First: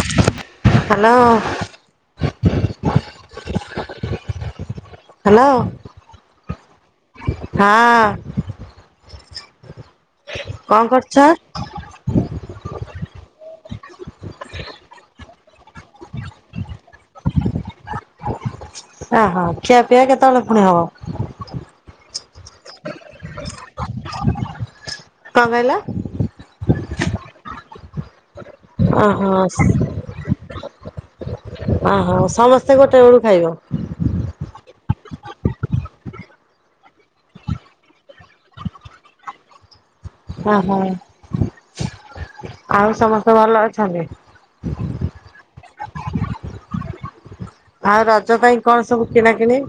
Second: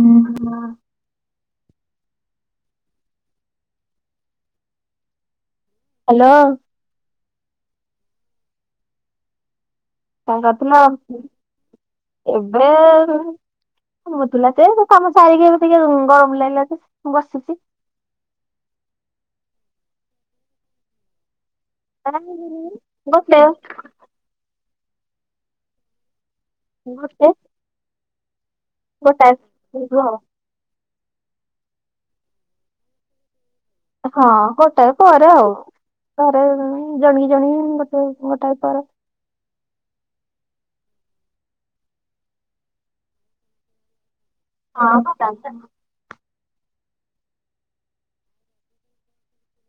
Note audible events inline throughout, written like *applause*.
ହୁଁ hello hello ହଁ *inaudible* ତା କରୁଥିଲ କଣ କରୁଛ? ଏବେ କଣ କଥିଲା ସେ ସାରିକି ଟିକେ ଗରମ ଲାଗିଲା ମୁ ବସିଛି। ଓହୋ ଖିଆ ପିଇଆ କେତେବେଳେ ପୁଣି ହବ? କସଥିଲେ କଣ କହିଲ? ଗୋଟେ ଓହୋ ଗୋଟାଏ। ଓହୋ ସମସ୍ତେ ଗୋଟେ ବେଳୁ ଖାଇବ? ହଁ ଗୋଟାଏ ପରେ ଆଉ ଘରେ ଜଣ ଜଣି ଗୋଟେ ଗୋଟାଏ ପରେ ଓହୋ ଆଉ ସମସ୍ତେ ଭଲ ଅଛନ୍ତି। ହଁ ଆଉ ରଜ ପାଇଁ କଣ ସବୁ କିଣା କିିଣି?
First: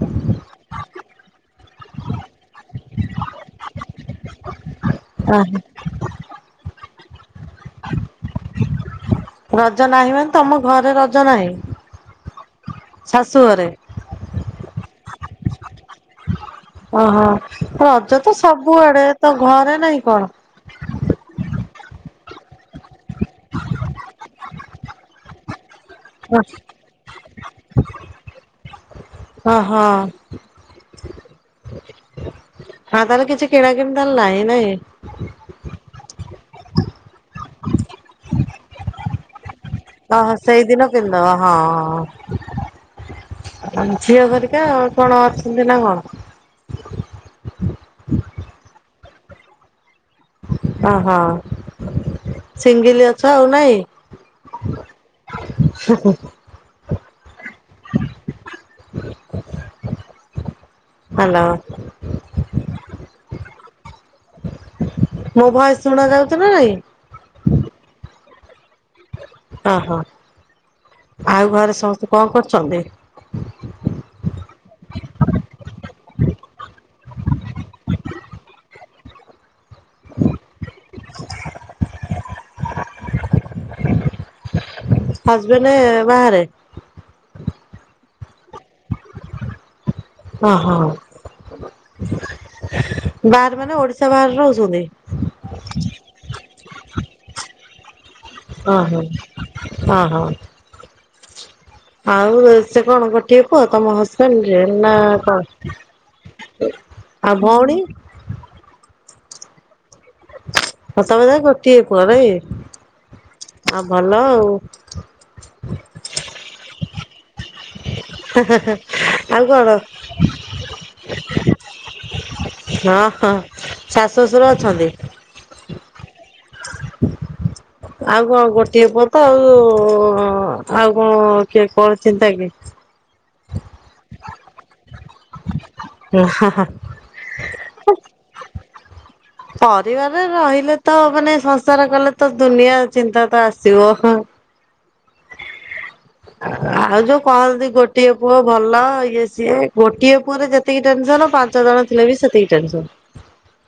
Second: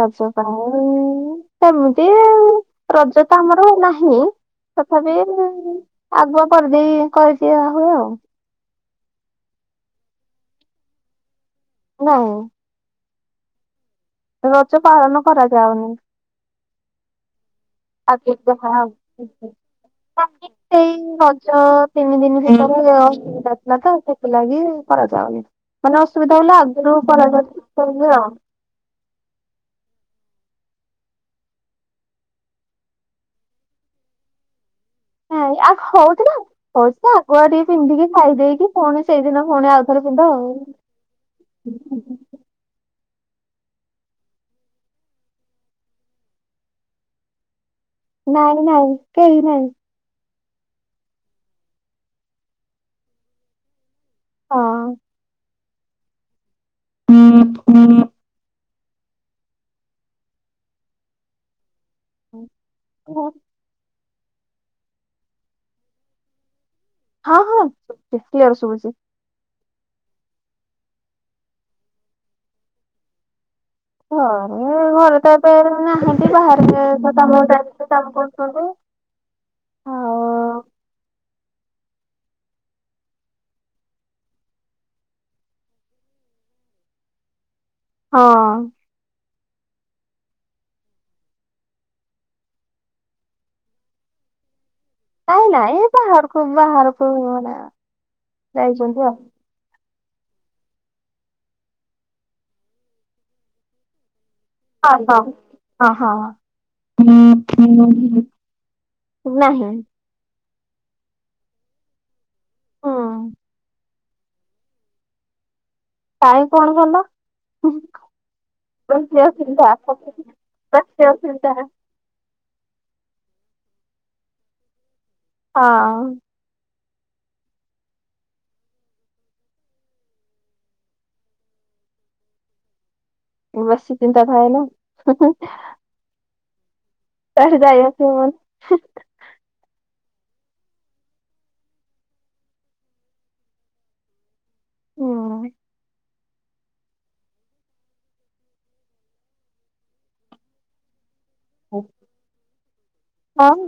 ରଜ ପାଇଁ ସେମିତି ରଜ ତ ଆମର ନାହିଁ। ତଥାପି ଓହୋ ଆଗୁଆ କରିଦେଇ କରିଦିଏ ଆ ହୋଉ। ରଜ ନାହିଁ ମାନେ ତମ ଘରେ ରଜ ନାହିଁ। ହେଲା ଆଉ। ଶାଶୁ ଘରେ। ପାଳନ କରାଯାଉନି। ଓ ହୋ। ରଜ ଆଗକୁ ତ ଦେଖାହବ। ସବୁଆଡେ ତ ଘରେ ନାଇଁ କଣ? ଛଅ ତିନି ଦିନ ଭିତରେ ଅସୁବିଧା ଥିଲା ତ ସେଥିଲାଗି କରାଯାଉନି। ମାନେ ଅସୁବିଧା ହେଲା ଆଗୁରୁ କରାଯାଇଚି ଆଉ। ଓହୋ ହଁ ତାହେଲେ କିଛି କିଣାକିଣି ତାଲେ ନାହିଁ ନାଇଁ। ହଁ ଆଉ ହଉଥିଲା ହଉଛି ଆଗୁଆ ଟିକେ ପିନ୍ଧିକି ଖାଇଦେଇକି ପୁଣି ସେଇଦିନ ପୁଣି ଆଉଥରେ ଓ ପିନ୍ଧ ହୋ ଆଉ। ସେଇଦିନ ପିନ୍ଦବ ହଁ। ଆ ଝିଅ କରିକା କଣ ଅଛନ୍ତି ନା କଣ। ନାଇଁ ନାଇଁ କେହି ନାଇଁ। ଓହୋ ସିଙ୍ଗିଲି ଅଛ ଆଉ ନାଇଁ। ହଁ। ହୁଁ ହୁଁ ହୁଁ। ହୁଁ। ହୁଁ। ହାଲୋ। ହୁଁ ହୁଁ। ମୋ ଭଏସ୍ ଶୁଣା ଯାଉଛି ନା ନାଇଁ। ହଁ ହଁ। କ୍ଳିଅର ଶୁବୁଛି। ଓହୋ ଆଉ ଘରେ ସମସ୍ତେ କଣ କରୁଛନ୍ତି? ହରେ ଘରେ ତ ଏବେ ନାହାଁନ୍ତି। ବାହାରେ କାମ ଡାଇରେକ୍ଟ କାମ କରୁଛନ୍ତି ଆଉ। ହସବେଣ୍ଡ ବାହାରେ। ହଁ। ଓହୋ ବାହାରେ ମାନେ ଓଡିଶା ବାହାରେ ରହୁଛନ୍ତି। ନାଇଁ ନାଇ ଏ ବାହାର ଖୁ ବାହାରକୁ ମାନେ ଓ ଯାଇଛନ୍ତି ହୋ। ଆଉ। ହଁ ହଁ। ଆଉ ସେ କଣ ଗୋଟିଏ ପୁଅ। ତମ ହସ ଲି ନା ହଁ ହଁ। କ ଅ ହଁ। ଆ ଭଉଣୀ। ନାହିଁ। ହ ତମ ଯା ଗୋଟିଏ ପୁଅ ନାଇଁକି। ହୁଁ ଭଲ ଆଉ। କାଇଁ କଣ କଲ। ଆଉ କଣ *unintelligible* ହଁ ହଁ ଶାଶୁ ଶଶୁର ଅଛନ୍ତି । ହଁ । ଆଉ କଣ ଗୋଟିଏ ପଅ ତ ଆଉ ଆଉ କଣ କିଏ କଣ ଚିନ୍ତା କି । ବେସି ଚିନ୍ତା ଥା ଏ ନା । *unintelligible* କୁଆଡେ ଯାଇ ଆସି ହବନି । *unintelligible* ପରିବାର ରେ ରହିଲେ ତ ମାନେ ସଂସାର କଲେ ତ ଦୁନିଆ ଚିନ୍ତା ତ ଆସିବ ହଁ । ହୁଁ । ଆଉ ଯୋଉ କହନ୍ତି ଗୋଟିଏ ପୁଅ ଭଲ ଇଏ ସିଏ ଗୋଟିଏ ପୁଅରେ ଯେତିକି ଟେନସନ ପାଞ୍ଚ ଜଣ ଥିଲେ ବି ସେତିକି ଟେନସନ ହଁ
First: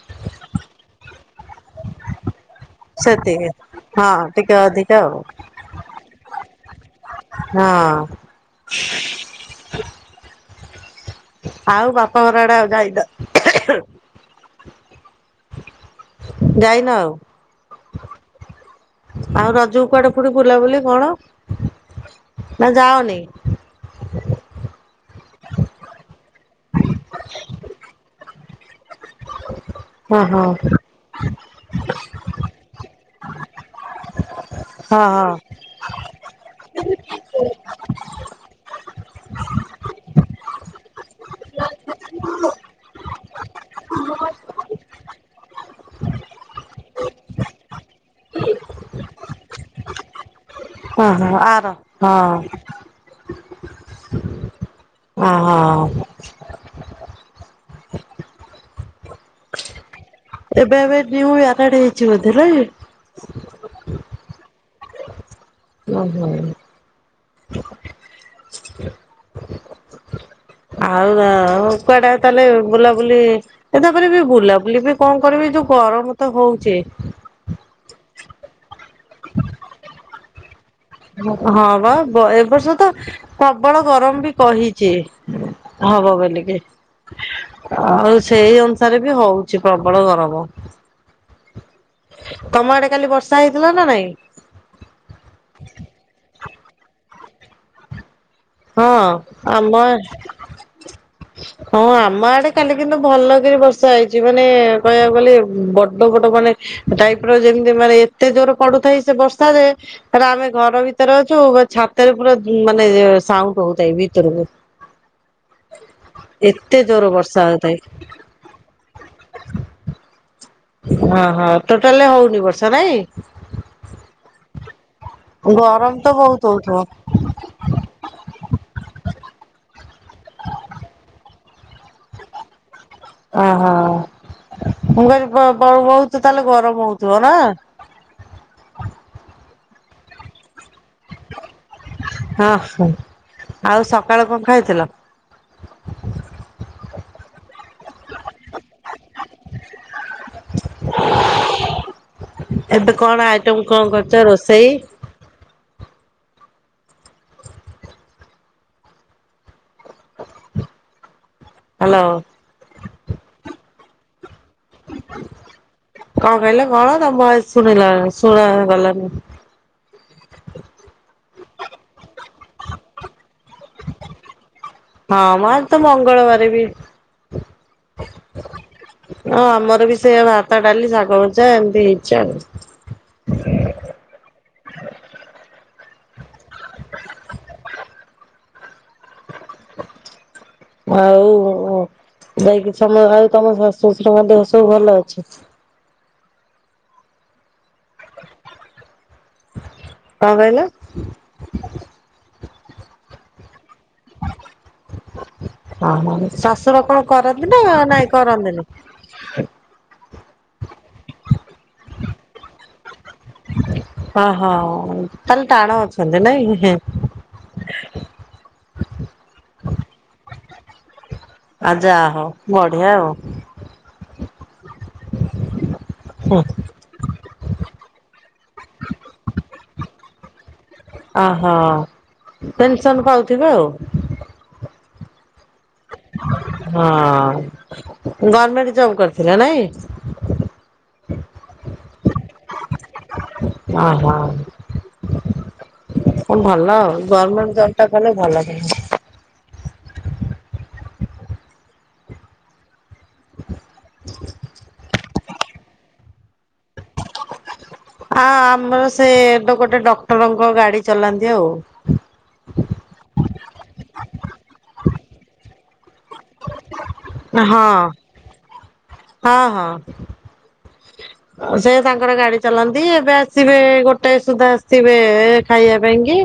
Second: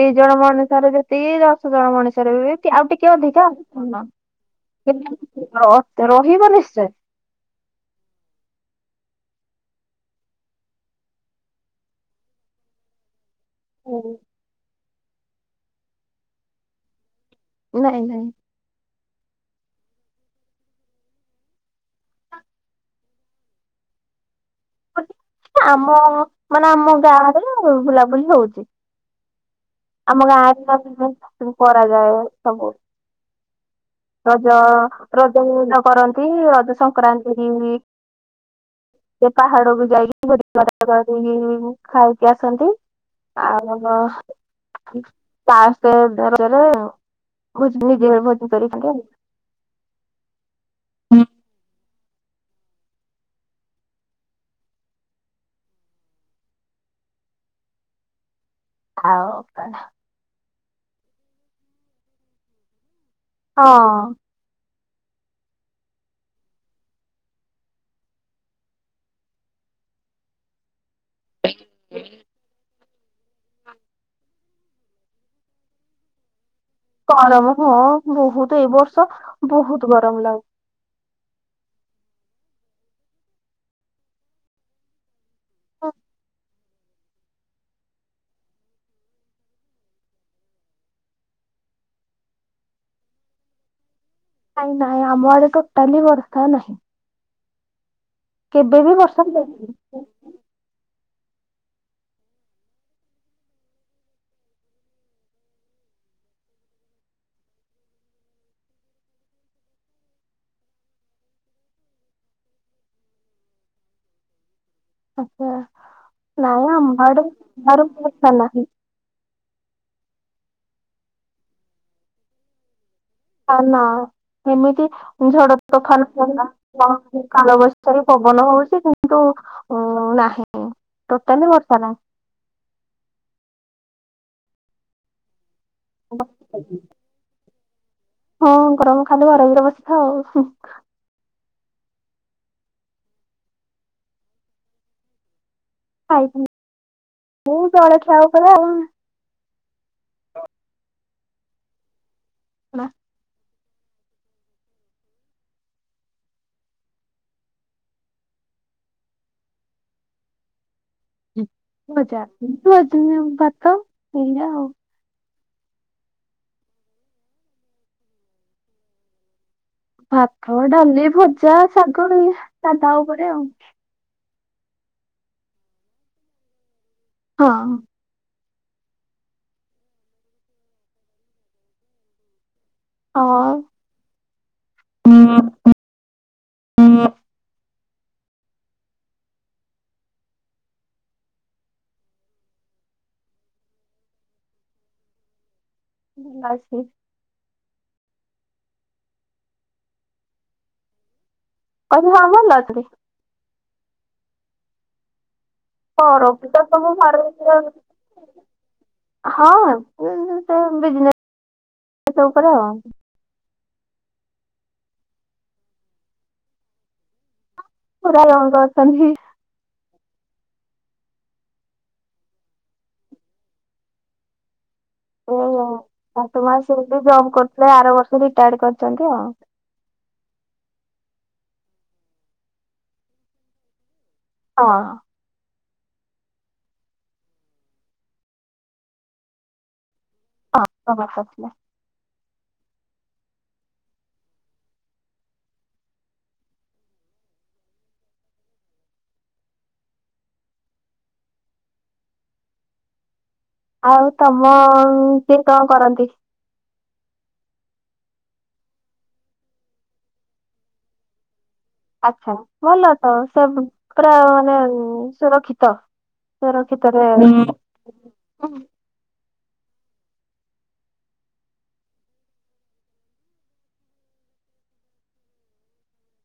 ଦି ଜଣ ମଣିଷର ଯେ ତି କ ଦଶ ଜଣ ମଣିଷରେ ବି ଆଉ ଟିକେ ସେତିକି ଅଧିକା ହଁ ଟିକେ ଅଧିକା ଆଉ । ରହିବ ନିଶ୍ଚୟ । ହଁ *inaudible* ଆଉ ବାପା ଘର ଆଡେ ଆଉ ଯାଇନ? *unintelligible* ଯାଇନ ଆଉ । ନାଇଁ ନାଇଁ ଆଉ ରଜକୁ କୁଆଡେ ଫୁଣି ବୁଲାବୁଲି କଣ ନା ଯାଅନି। ଆମ ମାନେ ଆମ ଗାଁ ରେ ବୁଲାବୁଲି ହଉଛି । *unintelligible* ହଁ ଆମ ହଁ ଗାଁରେ *unintelligible* କରାଯାଏ ସବୁ । ରଜ ହଁ ହଁ। ରଜ ମଉଜ କରନ୍ତି ରଜ ସଂକ୍ରାନ୍ତି ସେ ପାହାଡକୁୁ ଯାଇକି ଭୋଜି ଭାତ କରିକି ଖାଇକି ଆସନ୍ତି ଆଉ ଲାଷ୍ଟ ରଜରେ ନିଜେ ଭୋଜି କରି କି ଖାଆନ୍ତି ଆଉ ହଁ ହଁ ଆର ହଁ। ଅ ହଁ। ଆଉ କଣ ଏବେ ଏବେ ନ୍ୟୁ ମ୍ୟାରେଡ ହେଇଛି ବୋଧେ ନାଇ । ହଁ। ଓହୋ। ଆଉ ଆଉ କୁଆଡେ ତାହେଲେ ବୁଲା ବୁଲି ଏ ତାପରେ ବି ବୁଲାବୁଲି ବି କଣ କରିବି ଏ ଯୋଉ ଗରମ ତ ହଉଛି ଗରମ ହଁ। ବହୁତ ଏଇ ବର୍ଷ ଶୋ ବହୁତ ଗରମ ଲାଗୁ ହଁ ବା ଏ ବର୍ଷ ତ ପ୍ରବଳ ଗରମ ବି କହିଛି। ହବ ବେଲିକି। ଆଉ ସେଇ ଅନୁସାରେ ବି ହଉଛି ପ୍ରବଳ ଗରମ । ତମ ଆଡେ କାଲି ବର୍ଷା ହେଇଥିଲା ନା ନାଇଁ? ନାଇଁ ନାହିଁ ଆମ ଆଡ଼େ ଟୋଟାଲି ବର୍ଷା ନାହିଁ। କେବେ ହଁ ବି ବର୍ଷା ଆମ ହେଇନି। ହଁ ଆମ ଆଡେ କାଲି କିନ୍ତୁ ଭଲକିରି ବର୍ଷା ହେଇଛି ମାନେ କହିବାକୁ ଗଲେ ବଡ ବଡ ମାନେ ଟାଇପ ର ଯେମିତି ମାନେ ଏତେ ଜୋର ପଡୁଥାଏ ସେ ବର୍ଷା ଯେ ଆମେ ଘର ଭିତରେ ଅଛୁ ବା ଛାତରେ ପୁରା ମାନେ ସାଉଣ୍ଡ ହଉଥାଏ ଭିତରକୁ । ଆଚ୍ଛା ନାଇଁ ଆମ ଜୋର ଆଡ଼େ ବର୍ଷା ବି ହଉଥାଏ। ଜୋରେ ବର୍ଷା ନାହିଁ। ହଁ ହଁ ଟୋଟାଲ ହଉନି ବର୍ଷା ନାଇଁ । ଆ ନା ଏମିତି ଝଡ ଗରମ ତୋଫାନ ତ ବହୁତ ହେଲା ହଉଥିବ। କାଳ ବୈଶାଖୀ ପବନ ହଉଛି କି *inaudible* ନାହିଁ ତ କେନି ବୋଟସ ନା *unintelligible* ଓହୋ ମୁ କହିଲି ବ ବହୁତ ତାହେଲେ ଗରମ ହଉଥିବ ନା? ହଁ ଗରମ ଖାଦ ଘର ବି ଅବସ୍ଥା ଆଉ। ହଁ ହ ଆଉ ସକାଳ କଣ ଖାଇଥିଲ? ଖାଇଛି ମମୁଁ ଳଳଖିଆ ଉପରେ ଆଉ। *inaudible* ନା ଏବେ କଣ ଆ ତମ କଣ କରୁଛ ରୋଷେଇ ହ୍ୟାଲୋ। ଜାଜ *inaudible* ଭାତ। ଏଇନା ଆଉ। କଣ କହିଲ କଣ ତମ ଭଏସ୍ ସୁୁଣିଲ ସୁଣାଗଲାନି। ଭାତ ଡାଲି ଭଜା ଶାଗ ସାଧା ଉପରେ ଆଉ। ହଁ ମା ତ ମଙ୍ଗଳବାର ବି। ହଁ ହଁ ଆମର ବି ସେ ଭାତ ଡାଲି ଶାଗ ଭଜା ଏମିତି ହେଇଛି ଆଉ। ହଁ ହୁଁ ହୁଁ ଆଉ ଯାଇକି ସମ ଆଉ ତମ ଶାଶୁ ଶ୍ୱଶୁର ଦେହ ସବୁ ଭଲ ଅଛି। ସି *inaudible* କଣ କହିଲ? ହଁ ଭଲ ଅଛି। *inaudible* କରିନ୍ତି ତ ଶାଶୁର ସବୁ କଣ *inaudible* କରନ୍ତି ନା ନାଇଁ କରନ୍ତିନି? ହଁ ବିଜନେସ୍ ସବୁ କର *inaudible* ଓହୋ ତାହେଲେ ଟାଣ ଅଛନ୍ତି ନାଇ ପୁରୁର ରଙ୍ଗ *inaudible* *unintelligible* ଆ ଯାହଉ ବଢିଆ ଆଉ। ଓ ହୋ। ଆ ତୁମ *unintelligible* ସେ ଆରବର୍ଷ ରିଟାୟଡ୍ କରିଛନ୍ତି ଆଉ। *inaudible* ଆ ହା ପେନସନ୍ ପାଉଥିବେ ଆଉ? ହଁ *inaudible* ହଁ, ଗର୍ମେଣ୍ଟ ଜବ କରିଥିଲେ ନାଇଁ? ହଁ ହବଲେ *unintelligible* *inaudible* ଓହୋ କଣ ଭଲ ଆଉ ଗର୍ମେଣ୍ଟ ଜବ୍ ଟା କଲେ ଭଲ ଦି ଆଉ ତମ? କିଏ କଣ କରନ୍ତି? *inaudible* ଆ ଆମର ସେ ତ ଗୋଟେ ଡକ୍ଟରଙ୍କ ଗାଡି ଚଲାନ୍ତି ଆଉ। ଆଛା ଭଲ ତ ସବୁ। ପୁରା ମାନେ ସୁରକ୍ଷିତ। ସୁରଷକି ତର ହଁ *inaudible* ହଁ ହଁ *inaudible* ସେ ତାଙ୍କର ଗାଡି ଚଲାନ୍ତି, ଏବେ ଆସିବେ ଗୋଟଏ ସୁଦ୍ଧା ଆସିବେ ଏ ଖାଇଆ ପାଇଁ କି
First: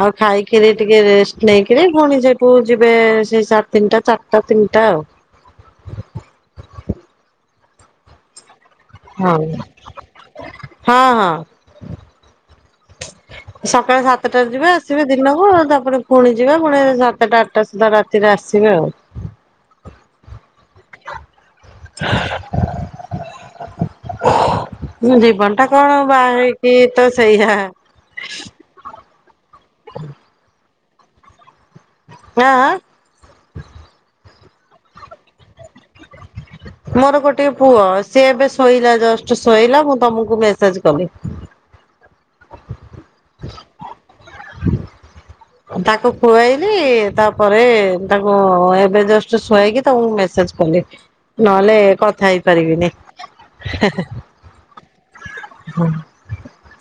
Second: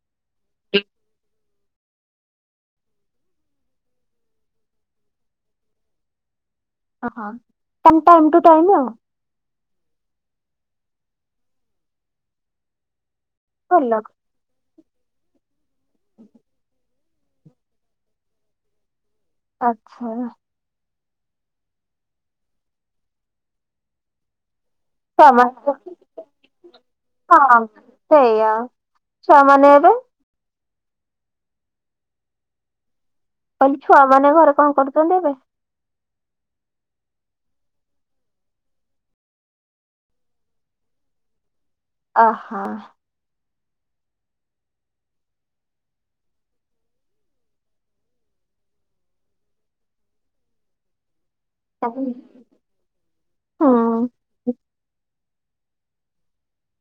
ଆଉ ଖାଇ କିରି ଟିକେ ରେଷ୍ଟ ନେଇକିରି ପୁଣି ସେଠୁ ଯିବେ ସେଇ ସା ତିନିଟା ଚାରିଟା ତିନିଟା ଆଉ। *inaudible* ହଁ ତାଙ୍କ ଟାଇମ୍ ଟୁ ଟାଇମ୍ ଆଉ। ହଁ *inaudible* ହଁ ହଁ। ଭଲ ସକାଳେ ସାତଟାରେ ଯିବେ ଆ ସେ ବି ଦିନକୁ ଦ ପୁଣି ଯିବେ ପୁଣି ସା ସାତେଟା ଆଠେଟା ସୁଦ୍ଧା ରାତିରେ ଆସିବେ ଆଉ। ଆଚ୍ଛା। *unintelligible* ମୋ ଜୀବନଟା ଛୁଆମାନେ କଣ ବାହା ହେଇ କି ତ ସେଇଆ। ହଁ ସେଇଆ ଛୁଆମାନେ ଏବେ *inaudible* ଆଁ ଆଁ। କହିଲି ଛୁଆ ମାନେ ଘରେ କଣ କରୁଛନ୍ତି ଏବେ? ମୋର ଗୋଟିଏ ପୁଅ ସିଏ ଏବେ ଶୋଇଲା ଜଷ୍ଟ୍ ଶୋଇଲା ମୁଁ ତମକୁ ମେସେଜ୍ କଲି। ଆହା। *unintelligible* ତାକୁ ଖୁଆଇଲି ତାପରେ ତାକୁ ଏବେ ଜଷ୍ଟ୍ ଶୁଆଇକି ତମକୁ ମେସେଜ୍ କଲି। ନହେଲେ ହୁଁ କଥା ହେଇପାରିବିନି। *inaudible* *inaudible*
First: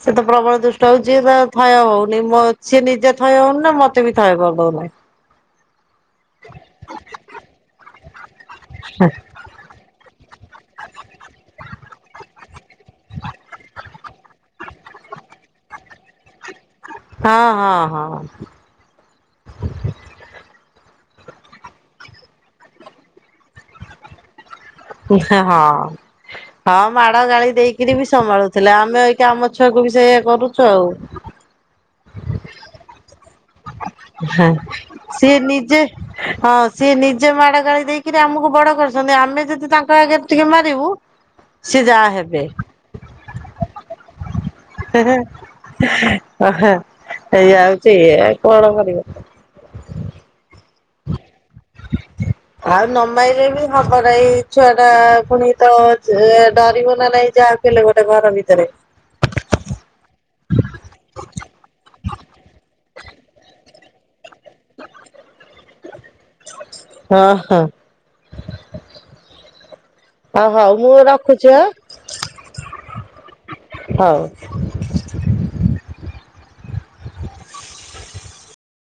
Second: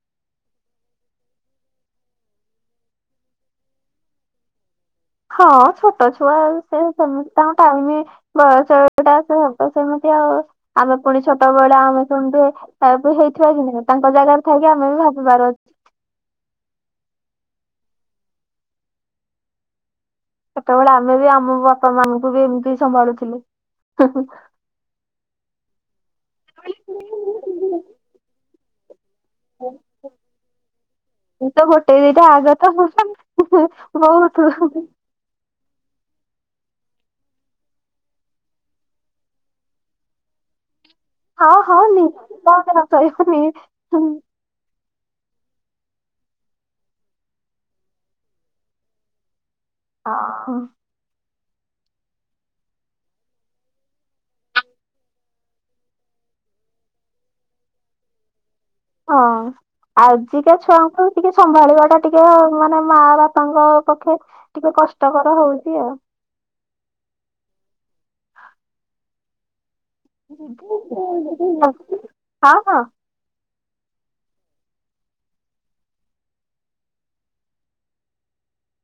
ସେ ତ ପ୍ରବଳ ଦୁଷ୍ଟ ହଉଛି ତ ଥୟ ହଉନି ମୋ ସେ ନିଜେ ଥୟ ହଉନି ନା ମତେ ବି ଥୟ କରିଦଉନି। ହଁ ଛୋଟ ଛୁଆ ଆଉ ସେ ସେମିତି ତାଙ୍କୁ ଟାଇମ ବୟସଟା ଏବେ ସେ ହେବେ ସେମିତି ଆଉ। ଆମେ ପୁଣି ଛୋଟ ବେଳେ ଆମେ ସେମିତି ହେଇଥିବା କି ନାଇଁ ତାଙ୍କ ଜାଗାରେ ଥାଇକି ଆମେ ବି ଭାବିବାର ଅଛି। ହଁ ହଁ ହଁ। ସେତେବେଳେ ଆମେ ବି ଆମ ବାପା ମାନଙ୍କୁ ବି ଏମିତି ସମ୍ଭାଳୁ ଥିଲୁ। ହଁ ହଁ ମାଡ ଗାଳି ଦେଇକିରି ବି ସମ୍ଭାଳୁ। ହେଲେ ଆମେ ଅ ମୁଁ ତ ଗୋଟେ ଦିଟା ଆଗତ ହଁ ବହୁତ ସିଏ ନିଜେ ହଁ ସିଏ ନିଜେ ମାଡ ଗାଳି ଦେଇକିରି ଆମକୁ ବଡ କରିଛନ୍ତି ଆମେ ଯଦି ତାଙ୍କ ଆଗରେ ଟିକେ ମାରିବୁ ହଁ ହଁ ସିଏ ଯାହା ହେବେ ନିହାତି କହିବେନି। ହେଇ ଯାଉଛି କଣ କରିବ। ହଁ। ଆଉ ନମାଇଲେ ବି ହବ ନାହିଁ ଏଇ ଛୁଆ ଟା ପୁଣି ତ ଡରିବ ନା ନାଇଁ ଯାହାକୁ ହେଲେ ଗୋଟେ ଘର ଭିତରେ। ହଁ ଆଜିକା ଛୁଆଙ୍କୁ ଟିକେ ସମ୍ଭାଳିବା ଟା ଟିକେ ମାନେ ମା ବାପାଙ୍କ ପକ୍ଷେ ଟିକେ କଷ୍ଟକର ହଉଚି ଆଉ। ହଁ ହଁ ହଉ ହଉ ଦି ମୁଁ ରଖୁଛି ଆଁ ହଁ ହଁ *unintelligible* ହଉ।